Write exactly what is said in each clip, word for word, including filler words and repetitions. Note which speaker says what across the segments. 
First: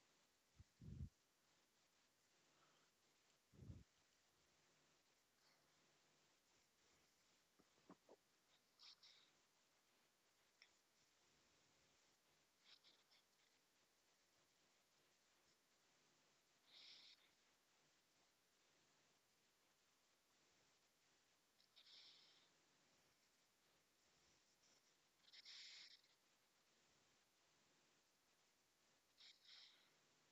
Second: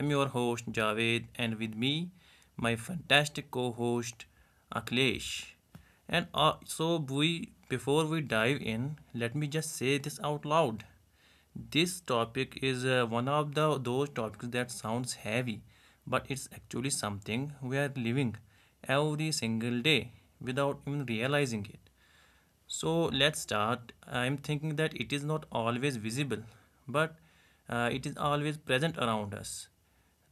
Speaker 1: I'm your host Javed, and with me, my fantastic co host Aklesh. And uh, so, we, before we dive in, let me just say this out loud. This topic is uh, one of the those topics that sounds heavy, but it's actually something we are living every single day without even realizing it. So let's start. I'm thinking that it is not always visible, but uh, it is always present around us.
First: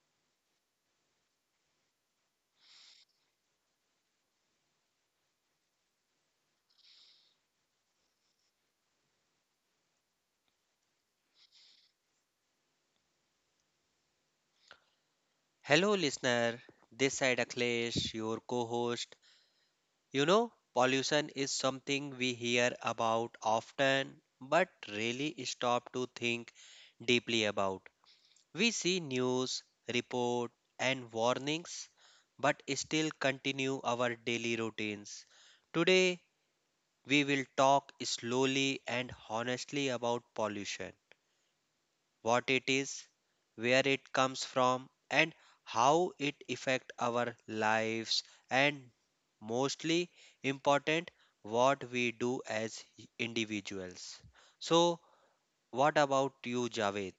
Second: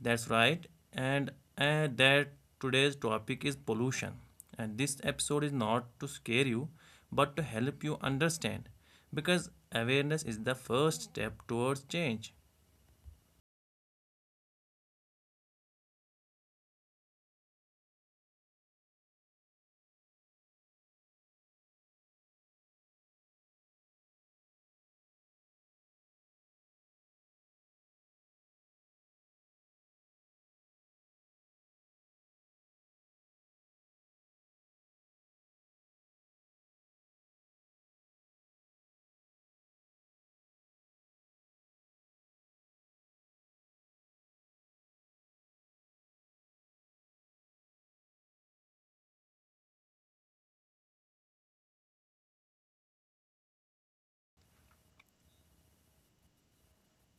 Speaker 1: That's right. And uh, that Today's topic is pollution. And this episode is not to scare you, but to help you understand. Because awareness is the first step towards change.
Speaker 2: Hello, listener. This side Akhilesh, your co host. You know, pollution is something we hear about often but really stop to think deeply about. We see news, report, and warnings but still continue our daily routines. Today, we will talk slowly and honestly about pollution what it is, where it comes from, and how it affect our lives, and mostly important, what we do as individuals. So, what about you, Javed?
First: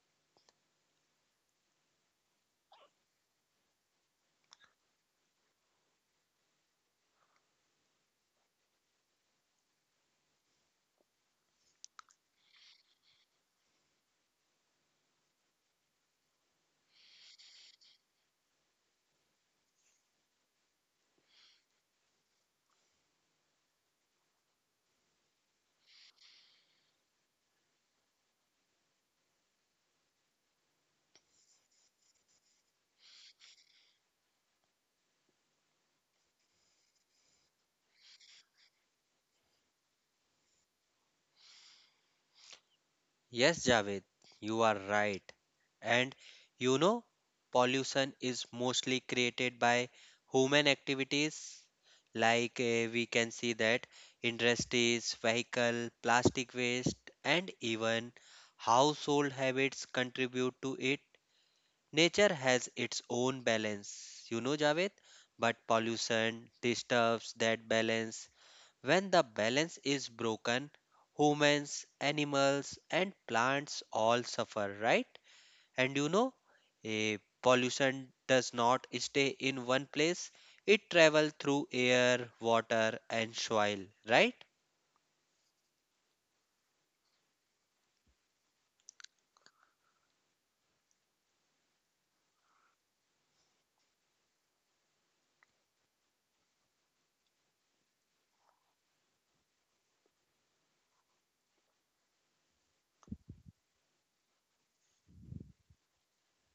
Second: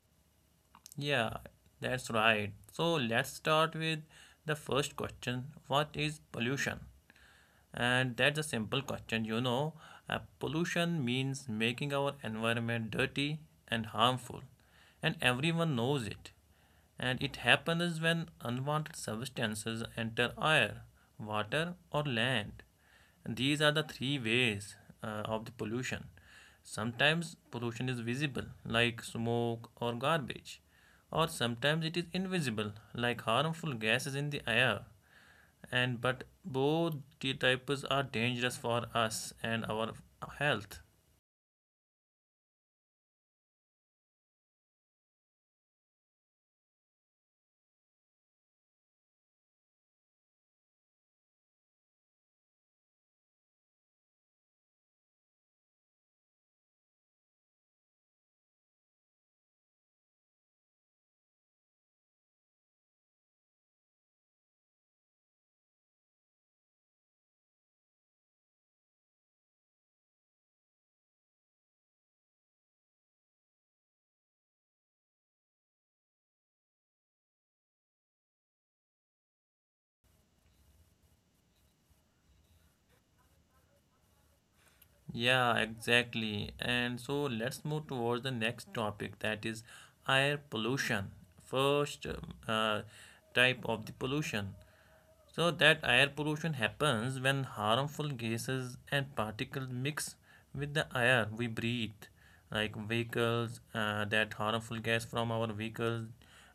Speaker 1: Yeah, that's right. So let's start with the first question: what is pollution? And that's a simple question, you know. Uh, pollution means making our environment dirty and harmful, and everyone knows it. And it happens when unwanted substances enter air, water, or land. And these are the three ways uh, of the pollution. Sometimes pollution is visible, like smoke or garbage, or sometimes it is invisible, like harmful gases in the air, and but both the types are dangerous for us and our health.
Speaker 2: Yes, Javed, you are right. And you know, pollution is mostly created by human activities. Like uh, we can see that industries, vehicle, plastic waste, and even household habits contribute to it. Nature has its own balance, you know, Javed, but pollution disturbs that balance. When the balance is broken, humans, animals, and plants all suffer, right? And you know, a pollution does not stay in one place, it travels through air, water, and soil, right?
Speaker 1: Yeah, exactly. And so let's move towards the next topic, that is air pollution, first um, uh, type of the pollution. So that air pollution happens when harmful gases and particles mix with the air we breathe, like vehicles, uh, that harmful gas from our vehicles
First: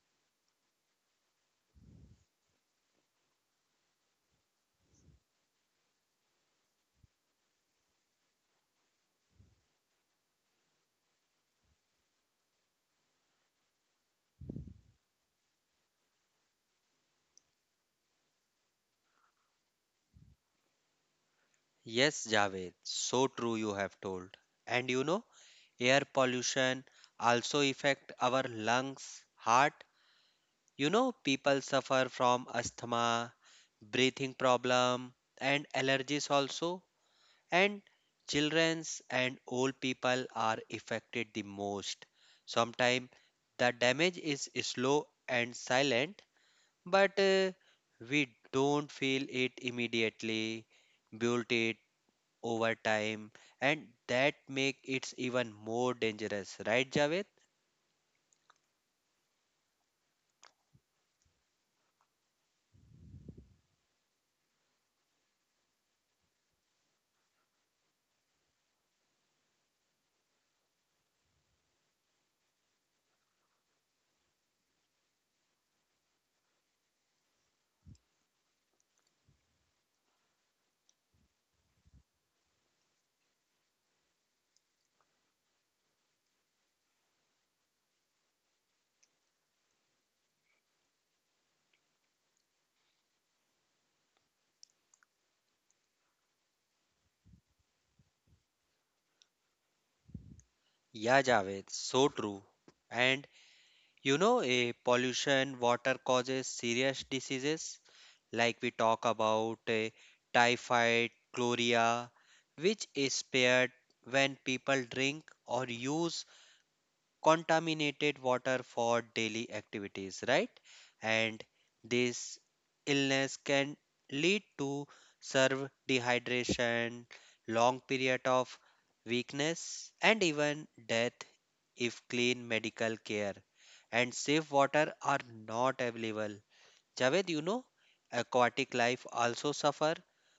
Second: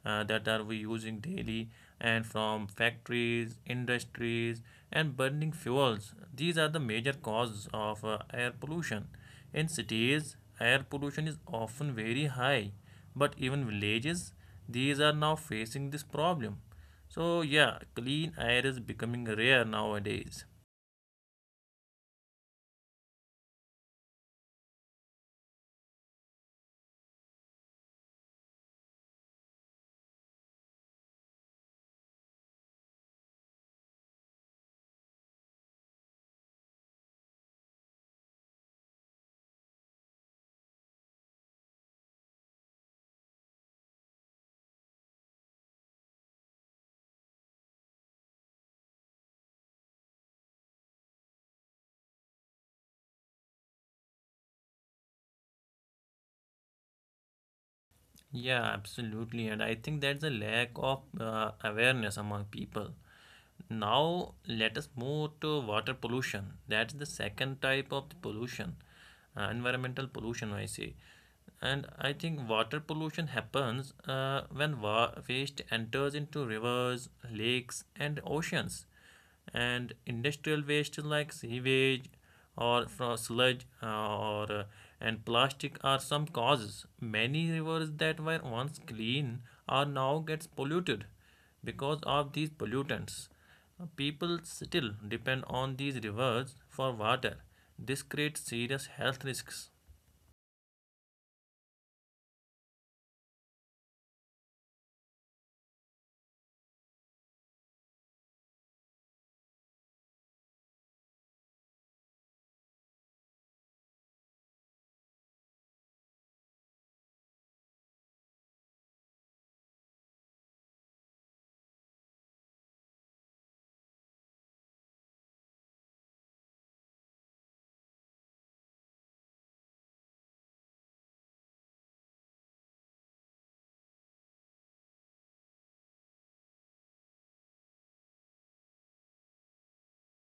Speaker 1: uh, that are we using daily, and from factories, industries, and burning fuels. These are the major causes of uh, air pollution. In cities, air pollution is often very high, but even villages, these are now facing this problem. So yeah, clean air is becoming rare nowadays.
Speaker 2: Yes, Javed, so true you have told. And you know, air pollution also affect our lungs, heart. You know, people suffer from asthma, breathing problem, and allergies also, and children's and old people are affected the most. Sometimes the damage is slow and silent, but uh, we don't feel it immediately. Build it over time, and that make it even more dangerous, right, Javed?
Speaker 1: Yeah, absolutely. And I think that's a lack of uh, awareness among people. Now let us move to water pollution. That's the second type of the pollution, uh, environmental pollution, I say. And I think water pollution happens uh, when wa- waste enters into rivers, lakes, and oceans. And industrial waste like sewage or from sludge uh, or uh, and plastic are some causes. Many rivers that were once clean are now gets polluted because of these pollutants. People still depend on these rivers for water. This creates serious health risks.
Speaker 2: Yeah, Javed, so true. And you know, a pollution water causes serious diseases, like we talk about uh, typhoid, chloria, which is spared when people drink or use contaminated water for daily activities, right? And this illness can lead to serve dehydration, long period of weakness, and even death if clean medical care and safe water are not available. Javed, you know, aquatic life also suffer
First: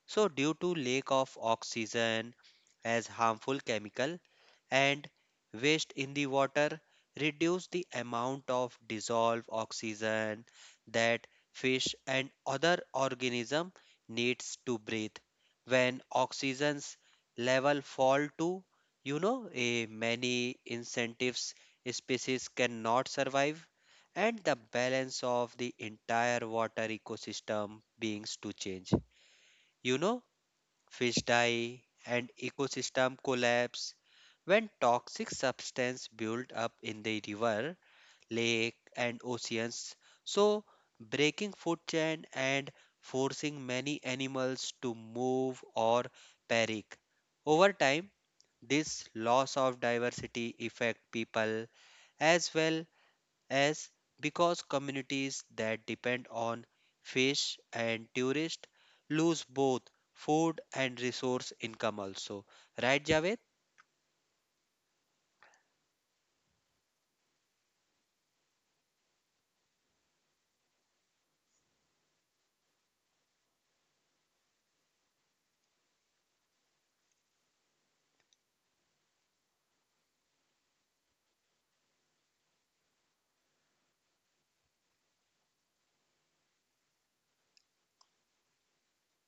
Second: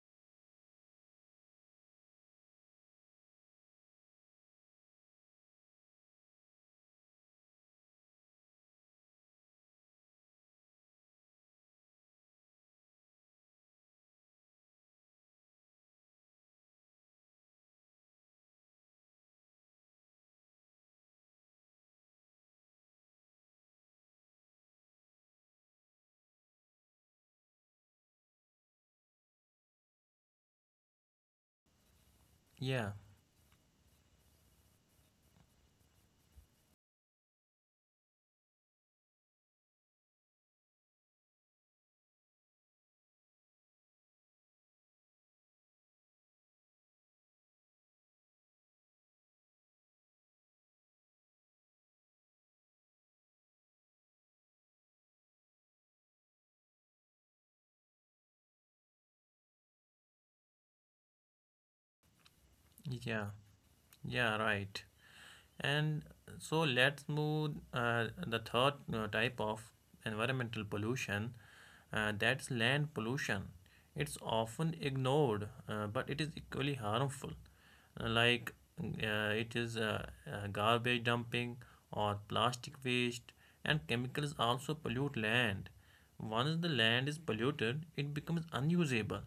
Speaker 2: so due to lack of oxygen, as harmful chemical and waste in the water reduce the amount of dissolved oxygen that fish and other organism needs to breathe. When oxygen's level fall to, you know, a many incentives species cannot survive and the balance of the entire water ecosystem beings to change. You know, fish die, and
Speaker 1: Yeah,
Speaker 2: ecosystem collapse. When toxic substance build up in the river, lake, and oceans, so breaking food chain and forcing many animals to move or perish. Over time, this loss of diversity affect people as well as because communities that depend on fish and tourists lose both food and resource income also. Right,
Speaker 1: yeah,
Speaker 2: Javed?
Speaker 1: yeah, right. And so let's move uh, the third uh, type of environmental pollution, uh, that's land pollution. It's often ignored, uh, but it is equally harmful. Uh, Like uh, it is uh, uh, Garbage dumping or plastic waste, and chemicals also pollute land. Once the land is polluted, it becomes unusable.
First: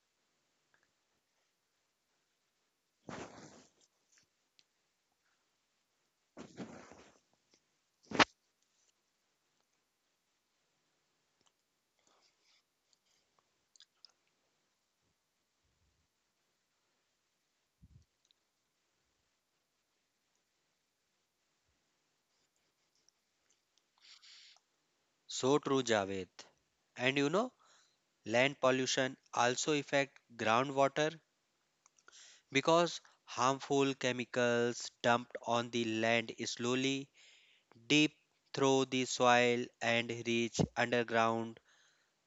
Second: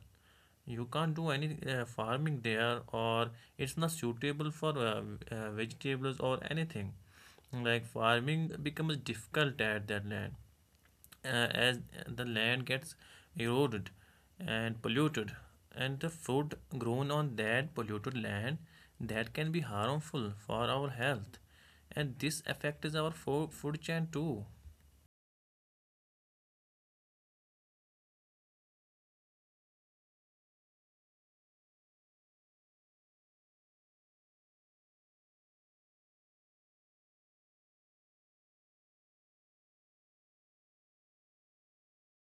Speaker 1: You can't do any uh, farming there, or it's not suitable for uh, uh, vegetables or anything. Like farming becomes difficult at that land uh, as the land gets eroded and polluted, and the food grown on that polluted land that can be harmful for our health, and this affects our fo- food chain too.
Speaker 2: So true, Javed. And you know, land pollution also affect groundwater because harmful chemicals dumped on the land slowly deep through the soil and reach underground,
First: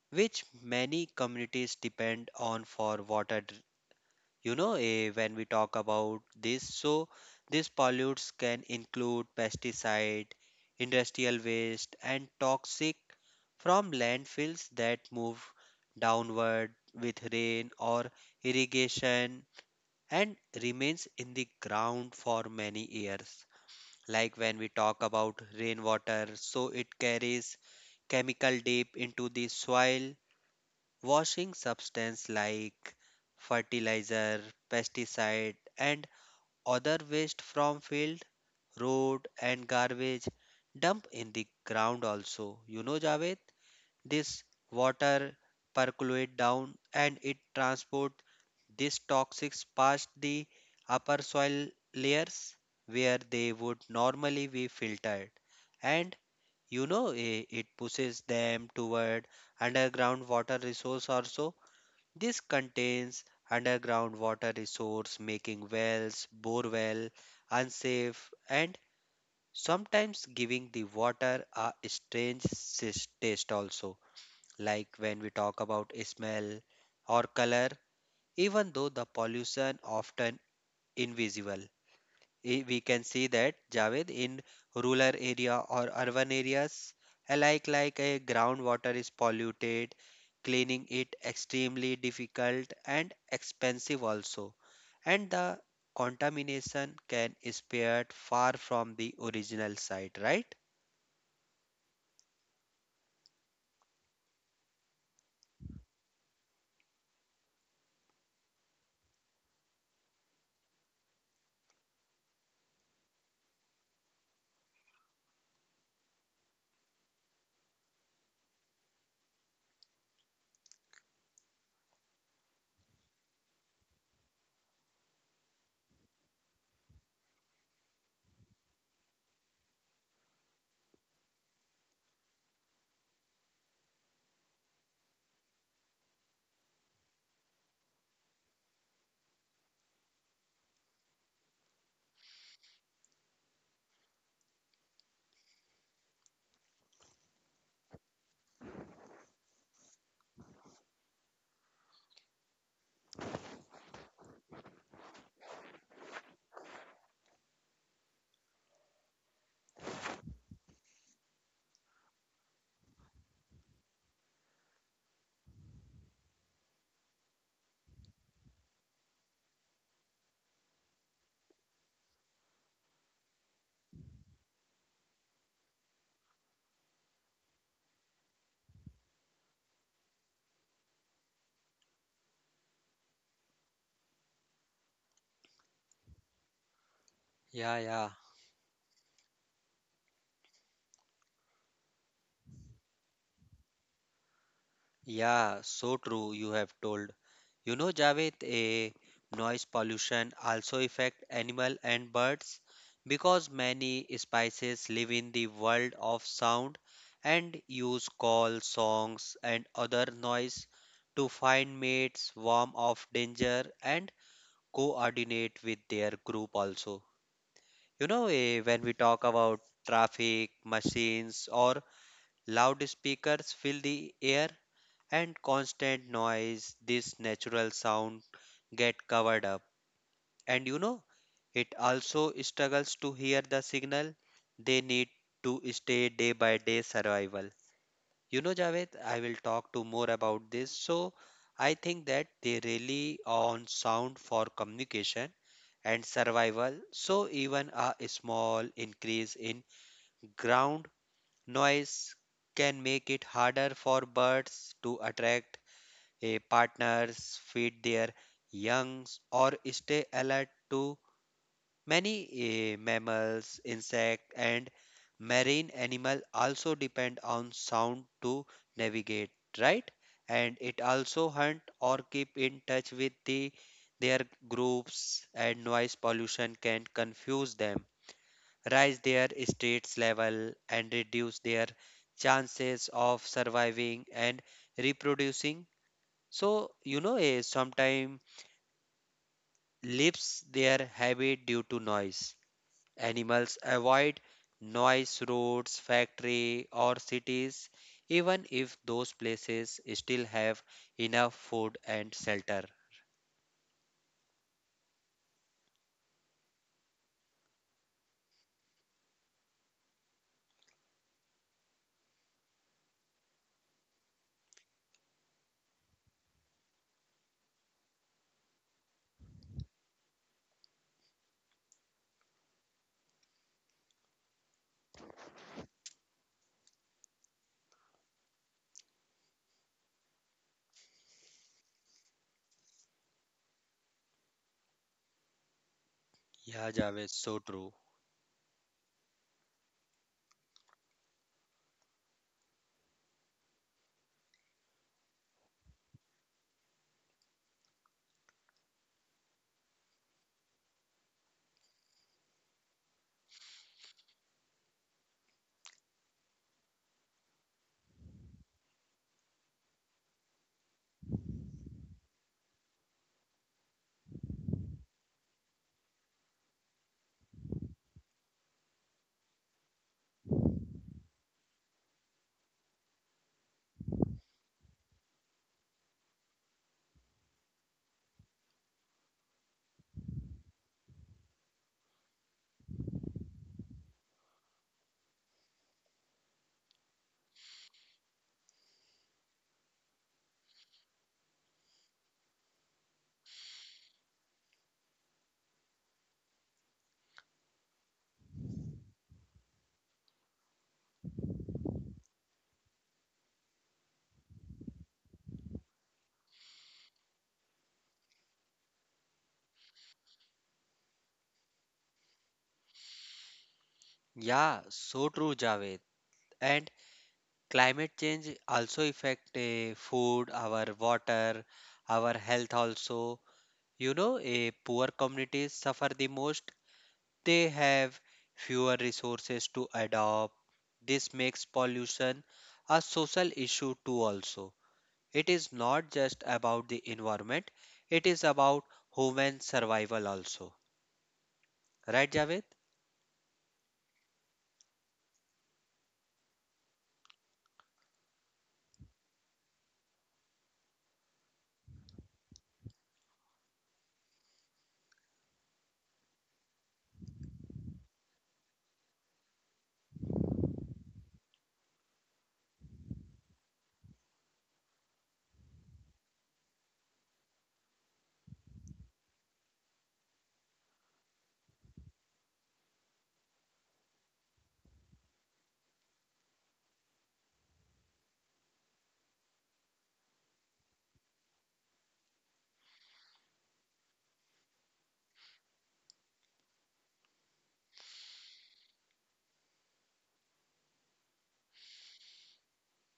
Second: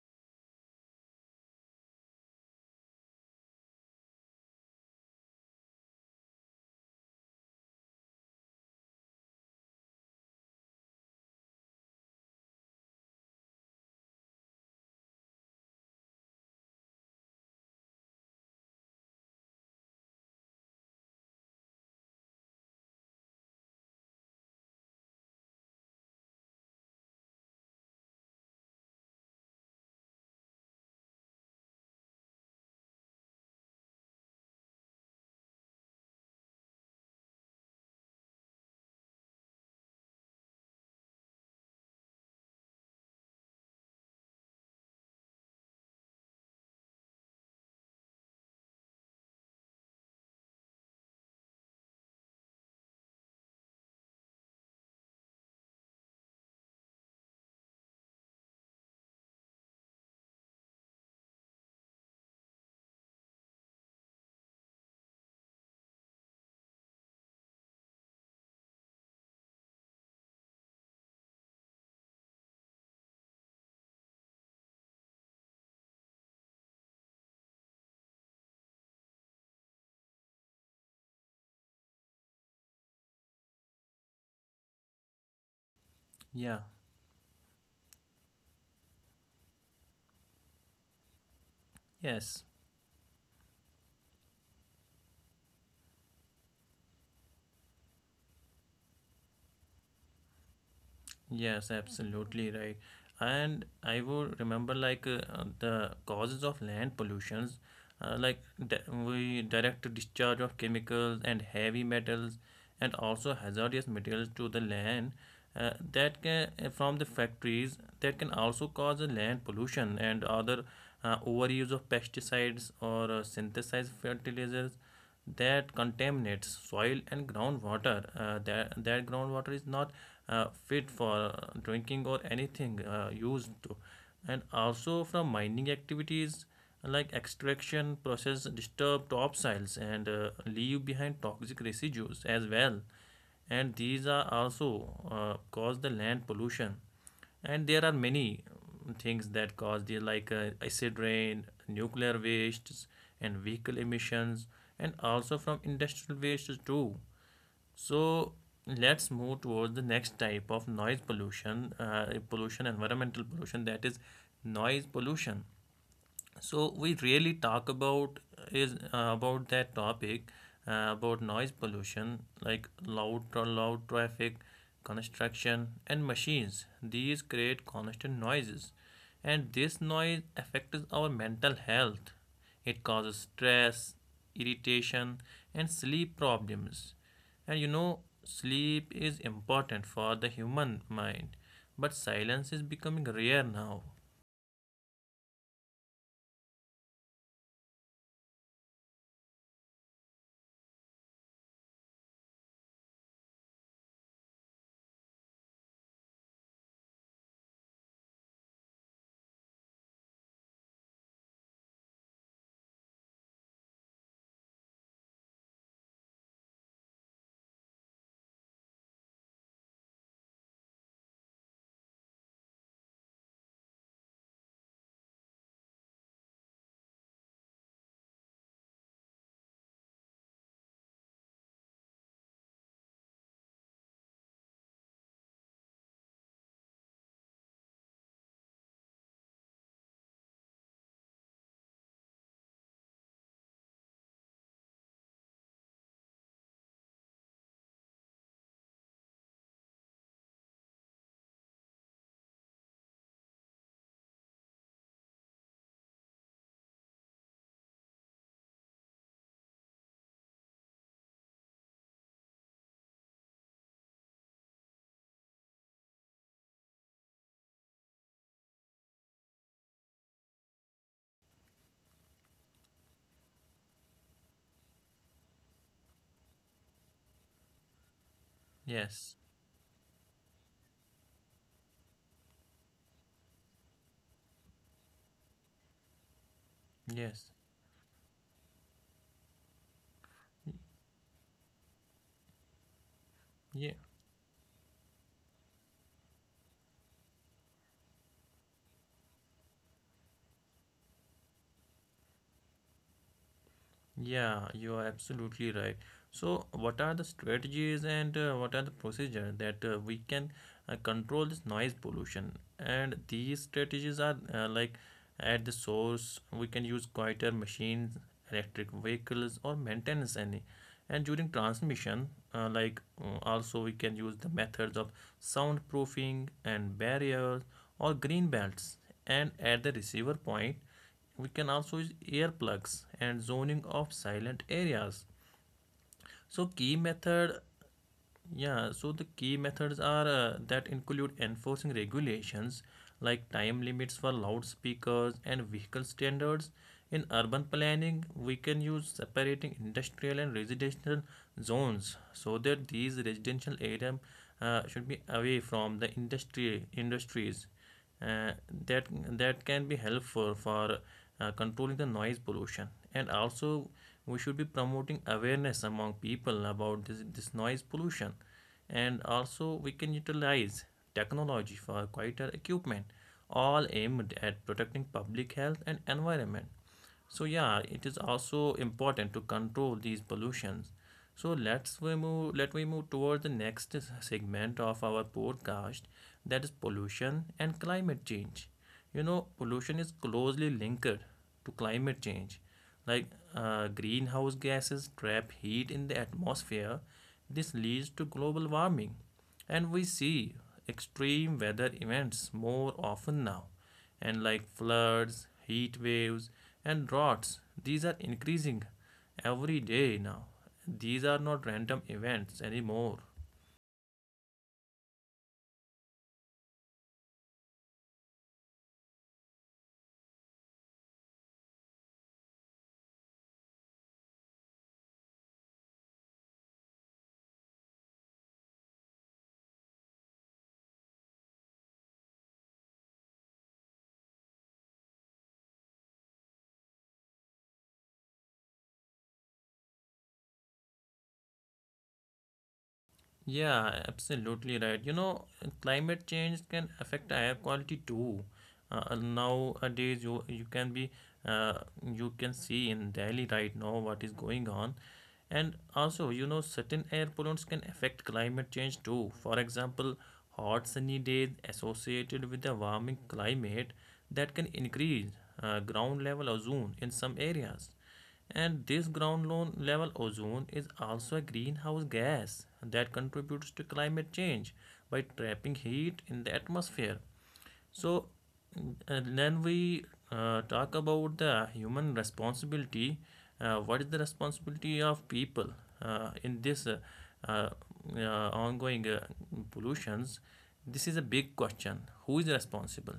Speaker 2: which many communities depend on for water. You know, eh, when we talk about this, so these pollutes can include pesticide, industrial waste, and toxic from landfills that move downward with rain or irrigation and remains in the ground for many years. Like when we talk about rainwater, so it carries chemical deep into the soil. Washing substance like fertilizer, pesticide, and other waste from field, road, and garbage dump in the ground also. You know, Javed, this water percolate down and it transport these toxics past the upper soil layers where they would normally be filtered. And you know, eh, it pushes them toward underground water resource also. This contains underground water resource making wells, borewell unsafe, and sometimes giving the water a strange sis- taste also, like when we talk about smell or color, even though the pollution often invisible. I- we can see that, Javed, in rural area or urban
Speaker 1: Yeah.
Speaker 2: areas alike. Like a groundwater is polluted, cleaning it extremely
Speaker 1: Yes.
Speaker 2: difficult and expensive also, and the contamination can spread far from the original site, right?
Speaker 1: Yes, absolutely right. And I would remember like uh, uh, the causes of land pollutions, uh, like di- we direct discharge of chemicals and heavy metals, and also hazardous materials to the land. Uh, that can uh, from the factories that can also cause a land pollution, and other uh, overuse of pesticides or uh, synthesized fertilizers that contaminates soil and groundwater. Uh, that, that groundwater is not uh, fit for drinking or anything uh, used to. And also from mining activities, like extraction process disturb topsoils and uh, leave behind toxic residues as well. And these are also uh, cause the land pollution. And there are many um, things that cause the like uh, acid rain, nuclear wastes, and vehicle emissions, and also from industrial wastes too. So let's move towards the next type of noise pollution, uh, pollution, environmental pollution, that is noise pollution. So we really talk about is uh, about that topic uh, about noise pollution, like loud tra- loud traffic, construction, and machines. These create constant noises, and this noise affects our mental health. It causes stress, irritation, and sleep problems. And you
Speaker 2: Yeah,
Speaker 1: know,
Speaker 2: yeah.
Speaker 1: sleep is important for the human mind, but silence is becoming rare now.
Speaker 2: Yeah, so true, you have told. You know, Javed, a noise pollution also affect animal and birds, because many species live in the world of sound and use calls, songs, and other noise to find mates, warn of danger, and coordinate with their group also. You know, eh, when we talk about traffic, machines, or loudspeakers fill the air, and constant noise this natural sound get covered up. And you know, it also struggles to hear the signal they need to stay day by day survival. You know, Javed, I will talk to more about this. So I think that they rely on sound for communication and survival, so even a small increase in ground noise can make it harder for birds to attract a partners, feed their youngs, or stay alert to many eh, mammals, insect, and marine animal also depend on sound to navigate, right? And it also hunt or keep in touch with the their groups, and noise pollution can confuse them, raise
Speaker 1: Yes.
Speaker 2: their stress level, and reduce their chances of surviving and reproducing. So, you know,
Speaker 1: Yes.
Speaker 2: a sometime lives their habit due to noise. Animals
Speaker 1: Yeah,
Speaker 2: avoid noise roads, factory, or cities even if those places still have enough food and shelter.
Speaker 1: yeah, you are absolutely right. So, what are the strategies and uh, what are the procedure that uh, we can uh, control this noise pollution? And these strategies are uh, like: at the source, we can use quieter machines, electric vehicles, or maintenance any. And during transmission, uh, like uh, also we can use the methods of soundproofing and barriers or green belts. And at the receiver point, we can also use earplugs and zoning of silent areas. So
Speaker 2: Yeah,
Speaker 1: key
Speaker 2: Javed,
Speaker 1: method,
Speaker 2: so true.
Speaker 1: yeah, so the key methods are uh, that include enforcing regulations like time limits for loudspeakers and vehicle standards. In urban planning, we can use separating industrial and residential zones, so that these residential area uh, should be away from the industry industries uh, that that can be helpful for uh, controlling the noise pollution. And also, we should be promoting awareness among people about this, this noise pollution. And also we can utilize technology for quieter equipment, all aimed at protecting public health and environment. So yeah, it is also important to control these pollutions. So let's we move let we move towards the next segment of our podcast, that is pollution and climate change. You know, pollution is closely linked to climate change. Like, uh, greenhouse gases trap heat in the atmosphere. This leads to global warming, and we see extreme weather events more often now, and like floods, heat waves, and droughts. These are increasing every day now. These are not random events anymore.
Speaker 2: Yeah, so true, Javed. And climate change also affect eh, food, our water, our health also. You know, a poor communities suffer the most, they have fewer resources to adopt. This makes pollution a social issue too also. It is not just about the environment, it is about human survival also. Right, Javed?
Speaker 1: Yeah, absolutely right. You know, climate change can affect air quality too. Uh, nowadays you you can be, uh, you can see in Delhi right now what is going on. And also, you know, certain air pollutants can affect climate change too. For example, hot sunny days associated with a warming climate, that can increase uh, ground level ozone in some areas. And this ground lo- level ozone is also a greenhouse gas that contributes to climate change by trapping heat in the atmosphere. So uh, then we uh, talk about the human responsibility. Uh, what is the responsibility of people uh, in this uh, uh, uh, ongoing uh, pollutions? This is a big question. Who is responsible?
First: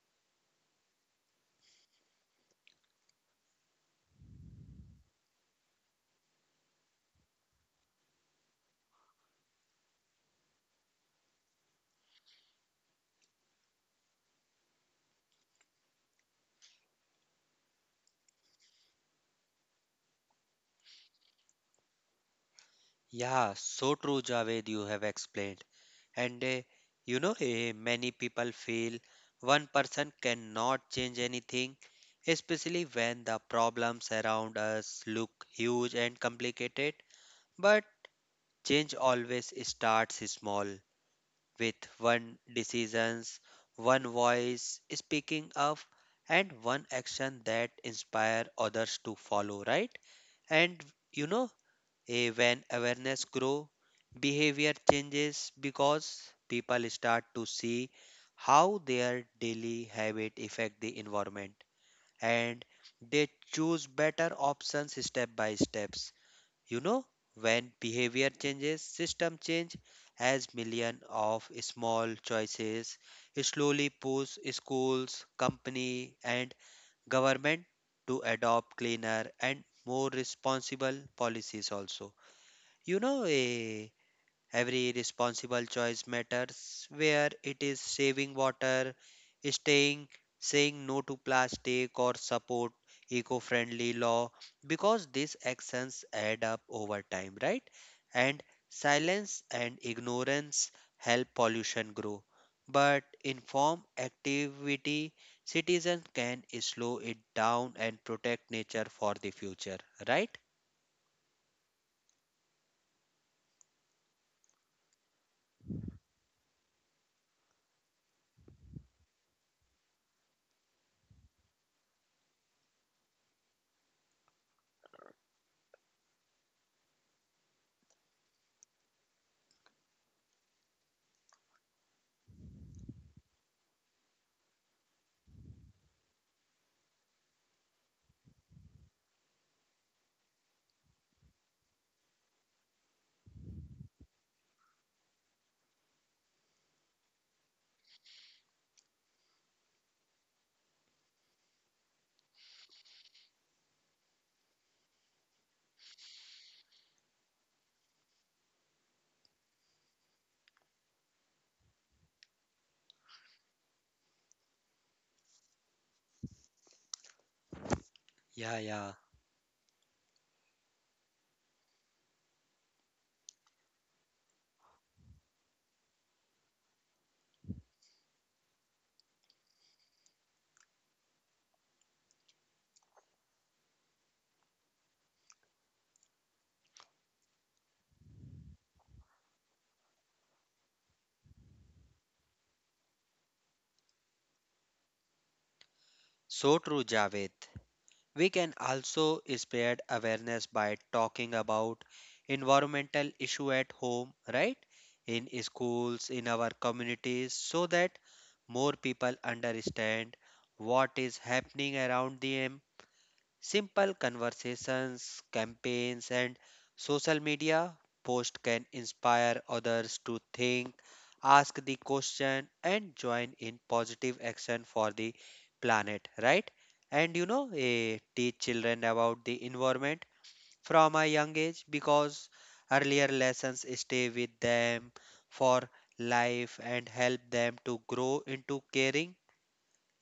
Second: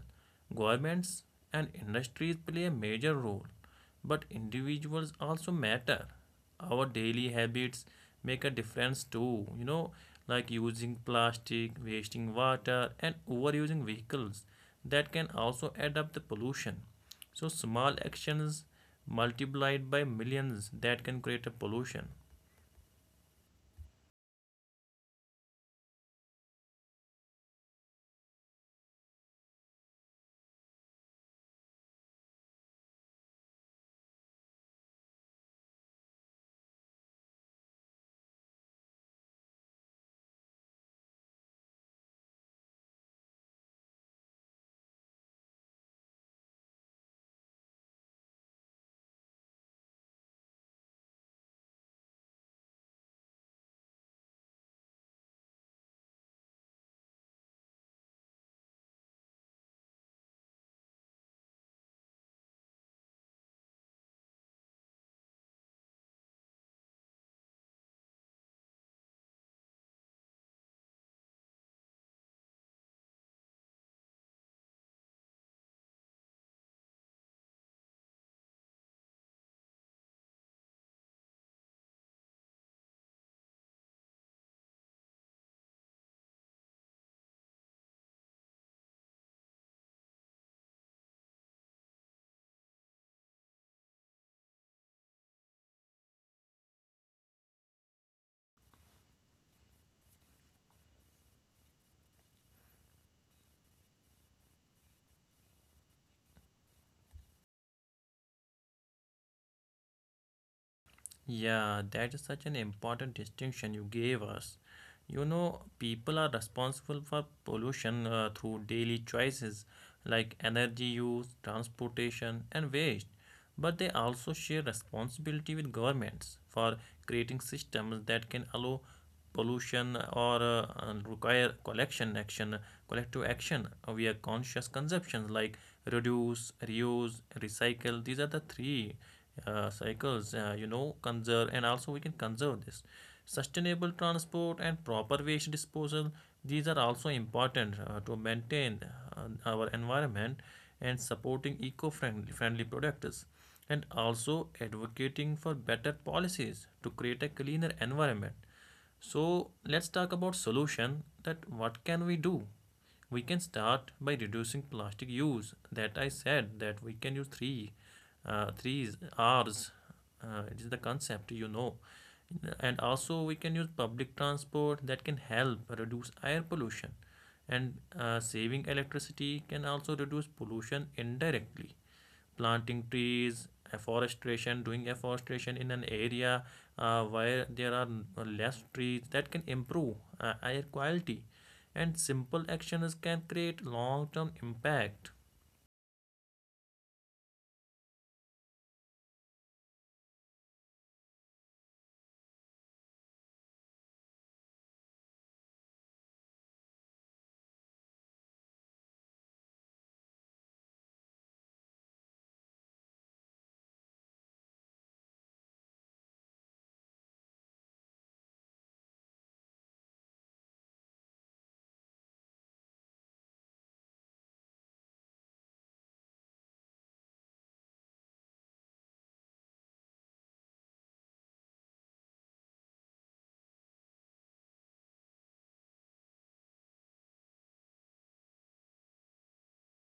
Speaker 1: Governments and industries play a major role, but individuals also matter. Our daily habits make a difference too, you know, like using plastic, wasting water, and overusing vehicles, that can also add up the pollution. So, small actions multiplied by millions, that can create a pollution.
Speaker 2: Yeah, so true, Javed, you have explained. And uh, you know, eh, many people feel one person cannot change anything, especially when the problems around us look huge and complicated. But change always starts small, with one decisions, one voice speaking up, and one action that inspire others to follow, right? And you know, eh, when awareness grow, behavior changes because people start to see how their daily habit affect the environment and they choose better options step by steps. You know, when behavior changes, system change as million of small choices slowly push schools, company, and government to adopt cleaner and more responsible policies also. You know, a every responsible choice matters, where it is saving water, staying, saying no to plastic, or support eco friendly law, because these actions add up over time, right? And silence and ignorance help pollution grow. But informed activity, citizens can slow it down and protect nature for the future, right?
Speaker 1: Yeah, that is such an important distinction you gave us. You know, people are responsible for pollution uh, through daily choices like energy use, transportation, and waste. But they also share responsibility with governments for creating systems that can allow pollution, or uh, uh, require collection action, collective action uh, via conscious consumptions, like reduce, reuse, recycle. These are the three uh, cycles. Uh, you know, conserve, and also we can conserve this sustainable transport and proper waste disposal. These are also important uh, to maintain uh, our environment, and supporting eco-friendly friendly products, and also advocating for better policies to create a cleaner environment. So let's talk about solution, that what can we do. We can start by reducing plastic use. That I said that we can use three uh,
Speaker 2: Yeah,
Speaker 1: three
Speaker 2: yeah.
Speaker 1: r's. Uh, it is the concept, you know. And also we can use public transport, that can help reduce air pollution. And uh, saving electricity can also reduce pollution indirectly. Planting trees, afforestation, doing afforestation in an area uh, where there are less trees, that can improve uh, air quality. And simple actions can create long-term impact.
Speaker 2: So true, Javed. We can also spread awareness by talking about environmental issue at home, right? In schools, in our communities, so that more people understand what is happening around them. Simple conversations, campaigns, and social media posts can inspire others to think, ask the question, and join in positive action for the planet, right? And you know, eh, teach children about the environment from a young age because earlier lessons stay with them for life and help them to grow into caring.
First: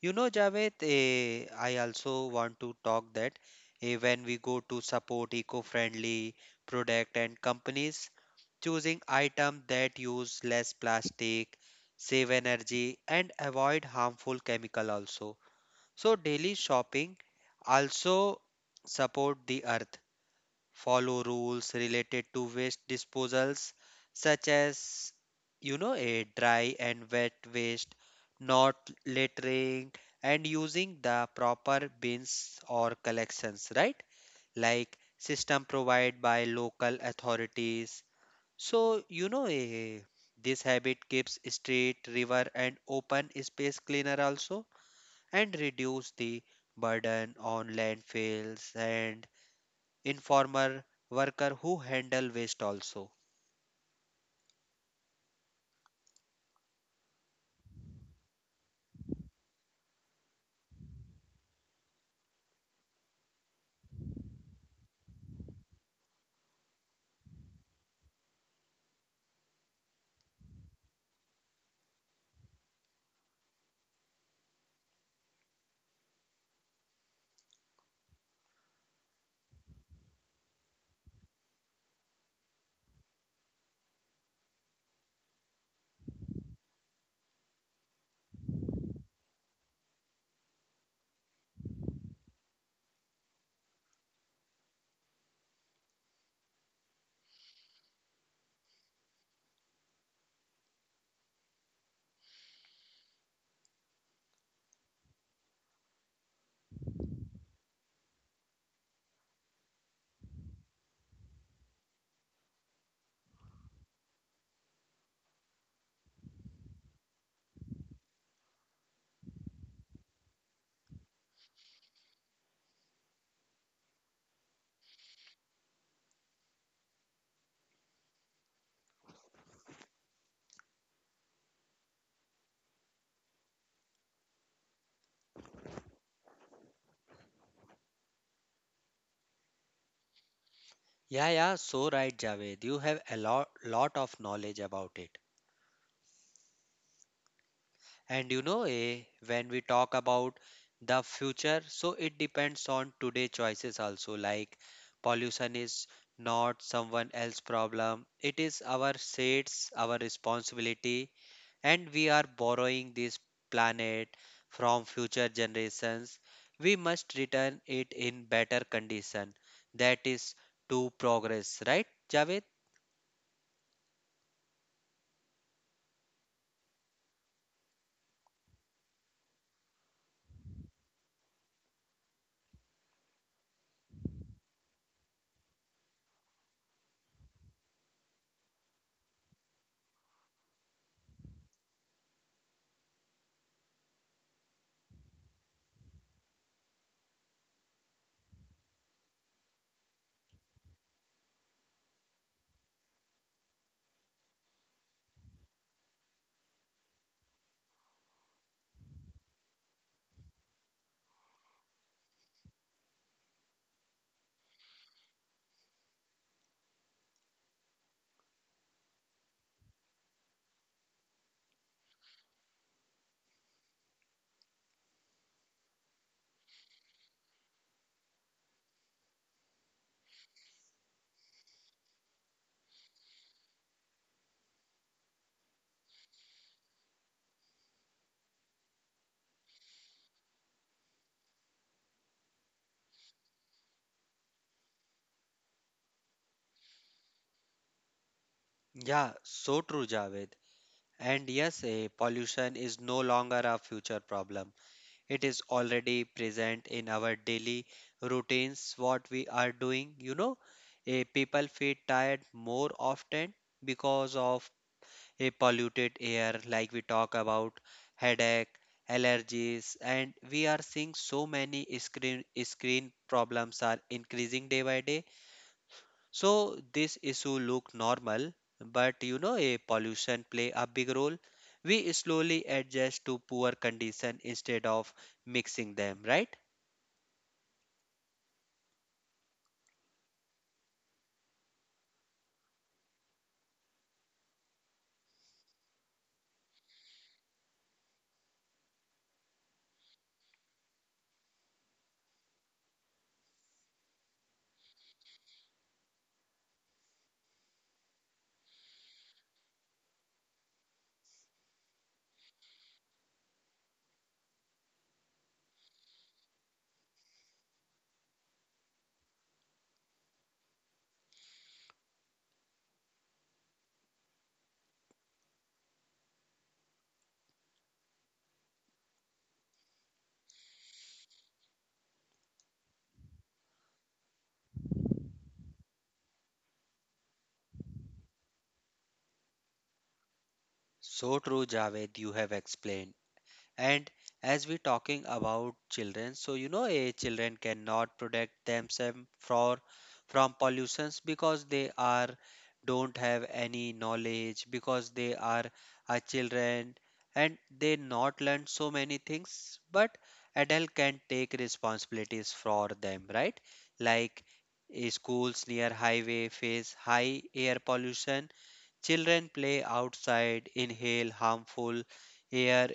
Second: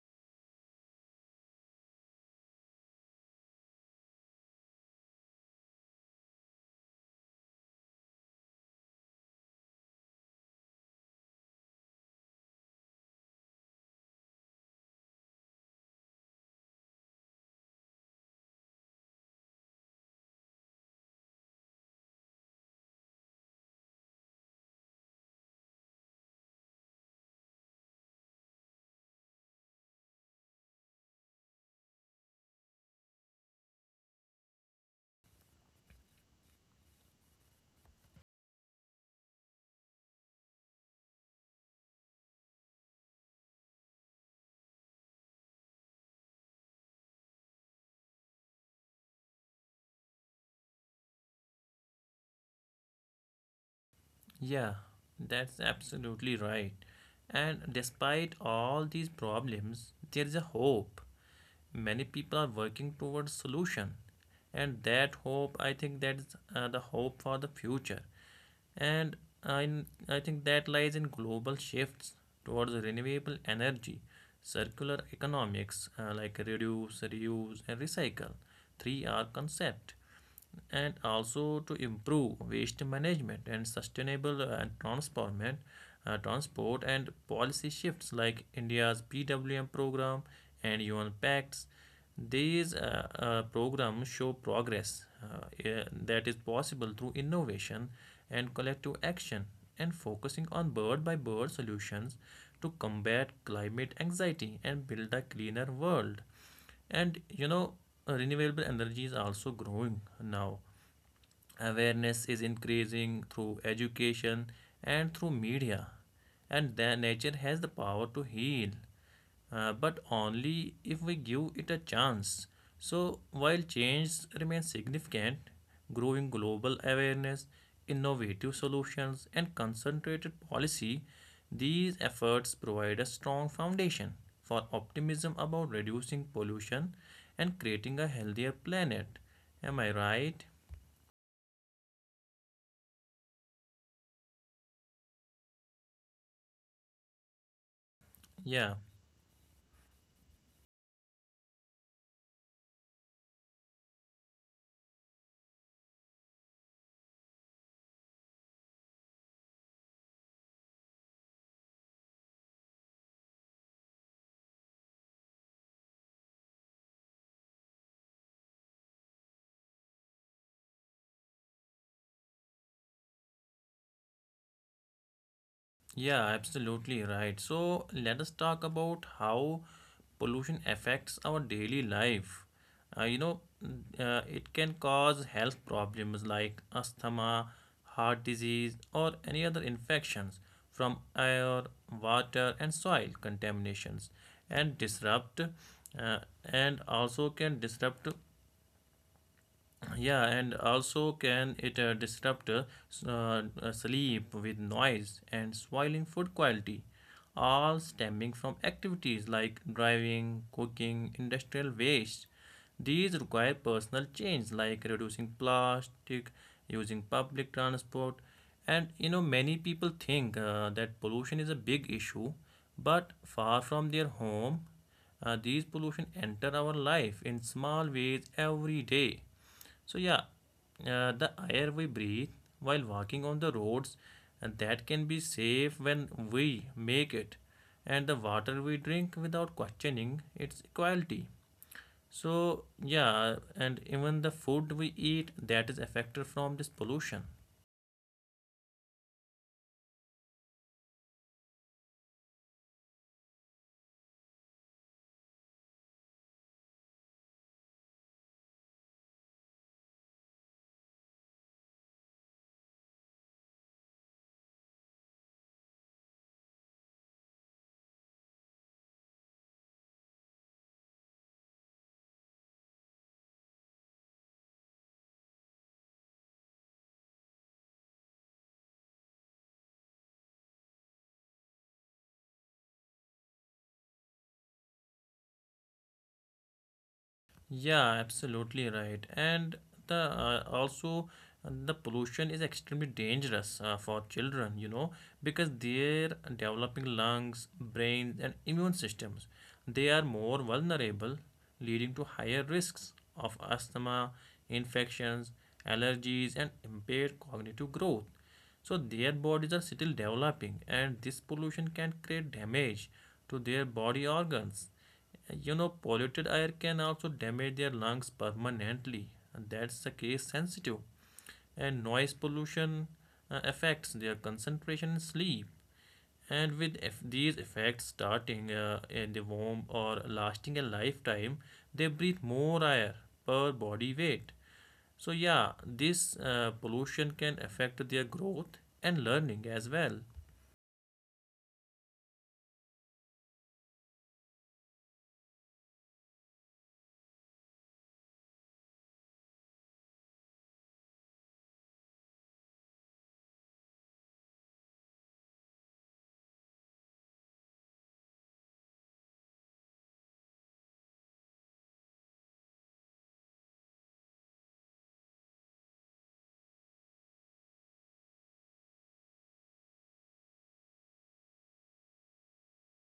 Speaker 2: You know, Javed, eh, I also want to talk that eh, when we go to support eco-friendly product and companies, choosing items that use less plastic, save energy, and avoid harmful chemical also. So daily shopping also support the earth. Follow rules related to waste disposals, such as you know a dry and wet waste, not littering, and using the proper bins or collections, right? Like system provided by local authorities. So you know, a this habit keeps street, river, and open space cleaner also, and reduce the burden on landfills and informer worker who handle waste also.
Speaker 1: Yeah, that's absolutely right. And despite all these problems, there is a hope. Many people are working towards solution, and that hope, I think that's uh, the hope for the future. And I, I think that lies in global shifts towards renewable energy, circular economics, uh, like reduce, reuse, and recycle. Three R concept, and also to improve waste management and sustainable uh, transformation, uh, transport, and policy shifts like India's P W M program and U N pacts. These uh, uh, programs show progress, uh, eh, that is possible through innovation and collective action, and focusing on bird by bird solutions to combat climate anxiety and build a cleaner world. And you know, uh, renewable energies are also growing now. Awareness is increasing through education and through media. And then nature has the power to heal, uh, but only if we give it a chance. So while change remains significant, growing global awareness, innovative solutions, and concentrated policy, these efforts provide a strong foundation for optimism about reducing pollution and creating a healthier planet. Am I right?
Speaker 2: Yeah, yeah, so right, Javed, you have a lot, lot of knowledge about it. And you know,
Speaker 1: Yeah.
Speaker 2: eh, when we talk about the future, so it depends on today choices also. Like pollution is not someone else's problem, it is our states, our responsibility, and we are borrowing this planet from future generations. We must return it in better condition. That is to progress, right, Javed?
Speaker 1: Yeah, absolutely right. So let us talk about how pollution affects our daily life. Uh, you know, uh, it can cause health problems like asthma, heart disease, or any other infections from air, water, and soil contaminations, and disrupt uh, and also can disrupt yeah, and also can it uh, disrupt uh, s- uh, uh, sleep with noise and spoiling food quality, all stemming from activities like driving, cooking, industrial waste. These require personal change like reducing plastic, using public transport, and you know many people think uh, that pollution is a big issue, but far from their home. Uh, these pollution enter our life in small ways every day. So yeah, uh, the air we breathe while walking on the roads, and that can be safe when we make it, and the water we drink without questioning its quality. So yeah, and even the food we eat that is affected from this pollution.
Speaker 2: Yeah, so true, Javed. And yes, eh, pollution is no longer a future problem. It is already present in our daily routines, what we are doing. You know, eh, people feel tired more often because of a polluted air, like we talk about headache, allergies, and we are seeing so many screen screen problems are increasing day by day. So this issue look normal, but you know a pollution play a big role. We slowly adjust to poor condition instead of mixing them, right?
Speaker 1: Yeah, absolutely right. And the uh, also uh, the pollution is extremely dangerous uh, for children, you know, because their developing lungs, brains, and immune systems, they are more vulnerable, leading to higher risks of asthma, infections, allergies, and impaired cognitive growth. So their bodies are still developing, and this pollution can create damage to their body organs. You know, polluted air can also damage their lungs permanently, and that's the case sensitive. And noise pollution uh, affects their concentration and sleep. And with eff- these effects starting uh, in the womb or lasting a lifetime, they breathe more air per body weight. So, yeah, this uh, pollution can affect their growth and learning as well.
Speaker 2: So true, Javed, you have explained. And as we talking about children, so you know a children cannot protect themselves for from pollutions because they are don't have any knowledge, because they are a children and they not learn so many things. But adult can take responsibilities for them, right? Like eh, schools near highway face high air pollution, children play outside inhale harmful air,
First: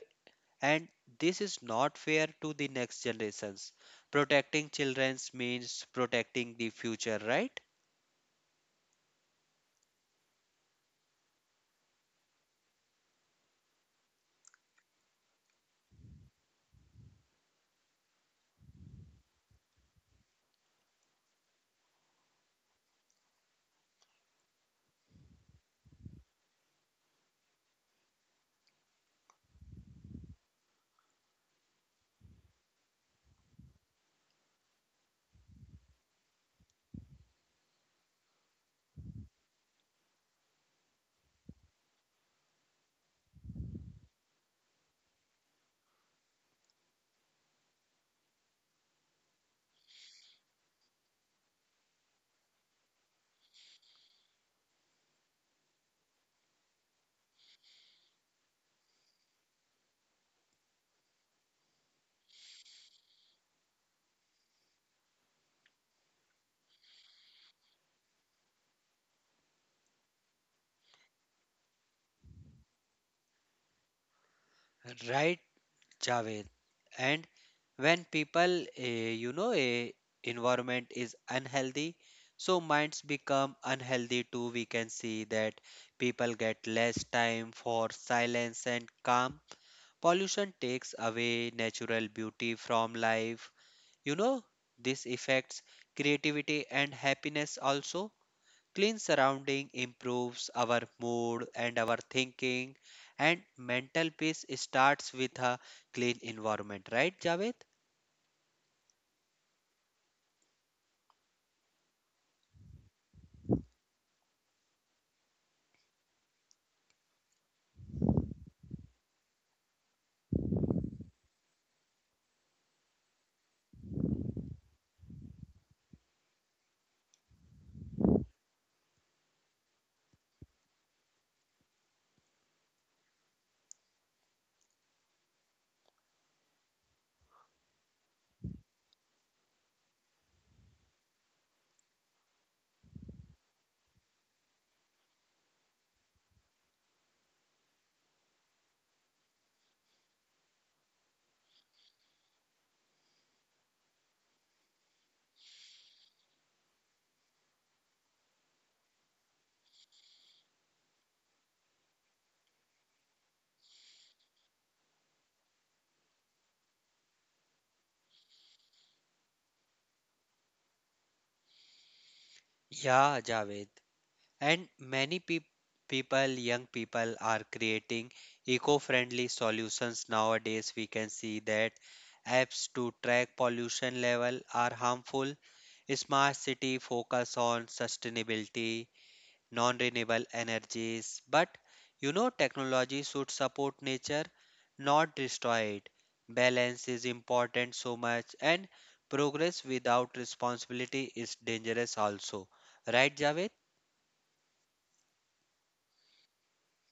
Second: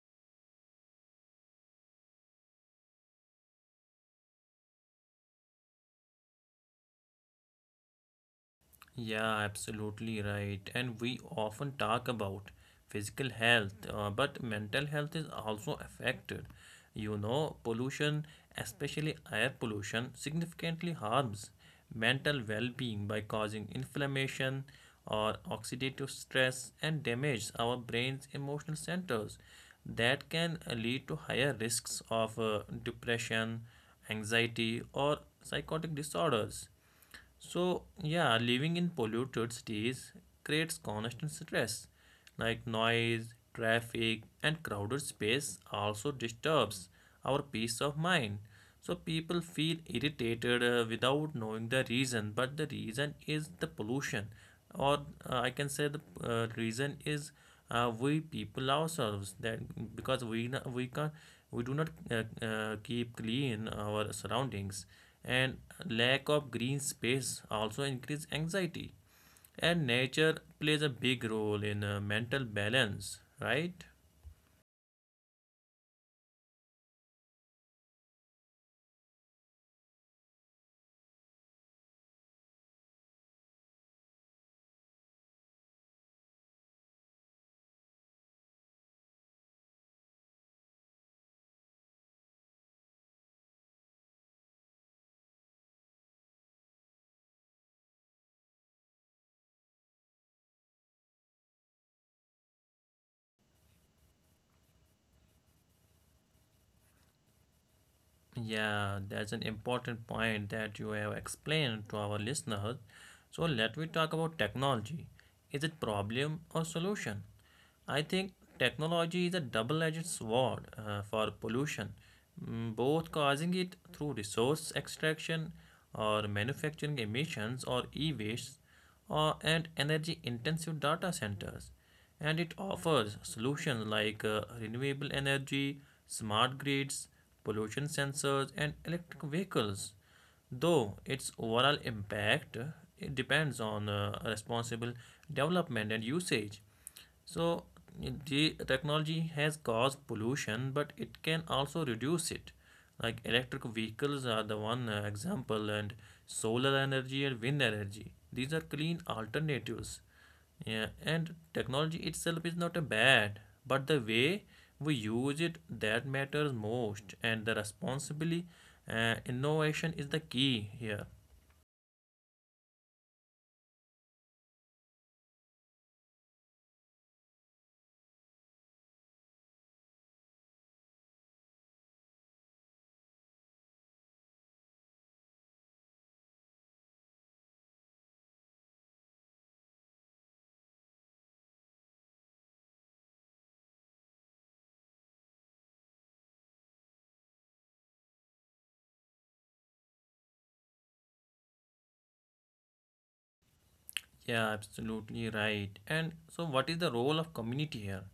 Speaker 2: and this is not fair to the next generations. Protecting children means protecting the future, right?
Speaker 1: Yeah, absolutely right. And we often talk about physical health, uh, but mental health is also affected. You know, pollution, especially air pollution, significantly harms mental well being by causing inflammation or oxidative stress and damage our brain's emotional centers. That can uh, lead to higher risks of uh, depression, anxiety, or psychotic disorders. So, yeah, living in polluted cities creates constant stress, like noise, traffic, and crowded space also disturbs our peace of mind. So, people feel irritated uh, without knowing the reason, but the reason is the pollution, or uh, I can say the uh, reason is uh, we people ourselves that because we no- we can we do not uh, uh, keep clean our surroundings, and lack of green space also increase anxiety, and nature plays a big role in uh, mental balance, right?
Speaker 2: Right, Javed. And when people eh, you know a environment is unhealthy, so minds become unhealthy too. We can see that people get less time for silence and calm. Pollution takes away natural beauty from life. You know, this affects creativity and happiness also. Clean surrounding improves our mood and our thinking, and mental peace starts with a clean environment, right, Javed?
Speaker 1: Yeah, that's an important point that you have explained to our listeners. So let me talk about technology. Is it problem or solution? I think technology is a double-edged sword uh, for pollution, mm, both causing it through resource extraction or manufacturing emissions or e-waste or and energy-intensive data centers, and it offers solutions like uh, renewable energy, smart grids, pollution sensors, and electric vehicles. Though its overall impact uh, it depends on uh, responsible development and usage. So the technology has caused pollution, but it can also reduce it. Like electric vehicles are the one uh, example, and solar energy and wind energy. These are clean alternatives. Yeah, and technology itself is not a bad, but the way we use it that matters most, and the responsibly uh, innovation is the key here.
Speaker 2: Yeah, Javed. And many peop people, young people are creating eco-friendly solutions nowadays. We can see that apps to track pollution level are harmful. Smart city focus on sustainability, non renewable energies. But you know, technology should support nature, not destroy it. Balance is important so much, and progress without responsibility is dangerous also. Right, Javed?
Speaker 1: Yeah, absolutely right. And so, what is the role of community here?